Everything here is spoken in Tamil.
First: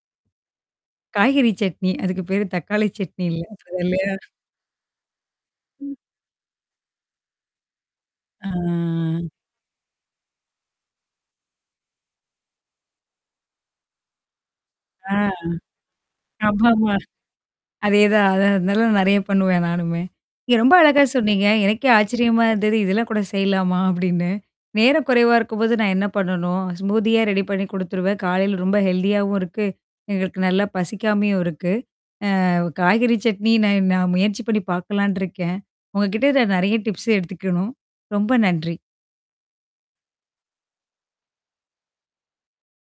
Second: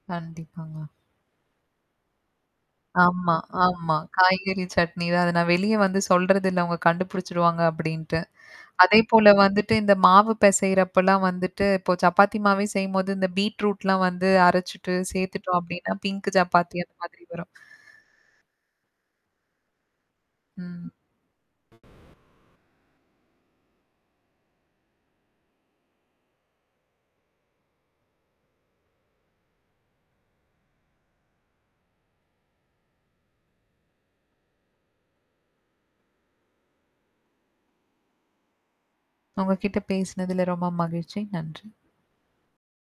கண்டிப்பாங்க. காய்கறி சட்னி. அதுக்கு பேரு தக்காளி சட்னி ஆமா, இல்ல ஆமா. அதுல்லையா? காய்கறி சட்னி தான். அது நான் வெளிய ம். வந்து சொல்றதில்ல அவங்க கண்டுபிடிச்சுடுவாங்க அப்படின்ட்டு. ஆ. அதேபோல வந்துட்டு, இந்த மாவு பெசயறப்பலாம் வந்துட்டு இப்போ சப்பாத்தி மாவே செய்யும்போது இந்த பீட் ரூட்லாம் வந்து அரைச்சுட்டு, ஆ. சேர்த்துட்டோம் அப்படின்னா, பிங்க் சப்பாத்தி அந்த ஆமாமா! மாதிரி வரும். அதேதான். அத அதல்லாம் நெறைய பண்ணுவேன் நானுமே. நீங்க ரொம்ப ம். அழகா சொன்னீங்க. எனக்கே ஆச்சரியமா இருந்தது. இதெல்லாம் கூட செய்யலாமா? அப்படின்னு. நேரம் குறைவா இருக்கும்போது நான் என்ன பண்ணணும்? ஸ்மூதியா ரெடி பண்ணி குடுத்துருவேன். காலையில ரொம்ப ஹெல்தியாவும் இருக்கு. எங்களுக்கு நல்லா பசிக்காமையும் இருக்கு. அ காய்கறி சட்னி நான் நான் முயற்சி பண்ணி பார்க்கலான்ட்டுருக்கேன். உங்க கிட்ட நான் நெறைய டிப்ஸ் எடுத்துக்கணும். ரொம்ப நன்றி! உங்க கிட்ட பேசினதல ரொம்ப மகிழ்ச்சி. நன்றி!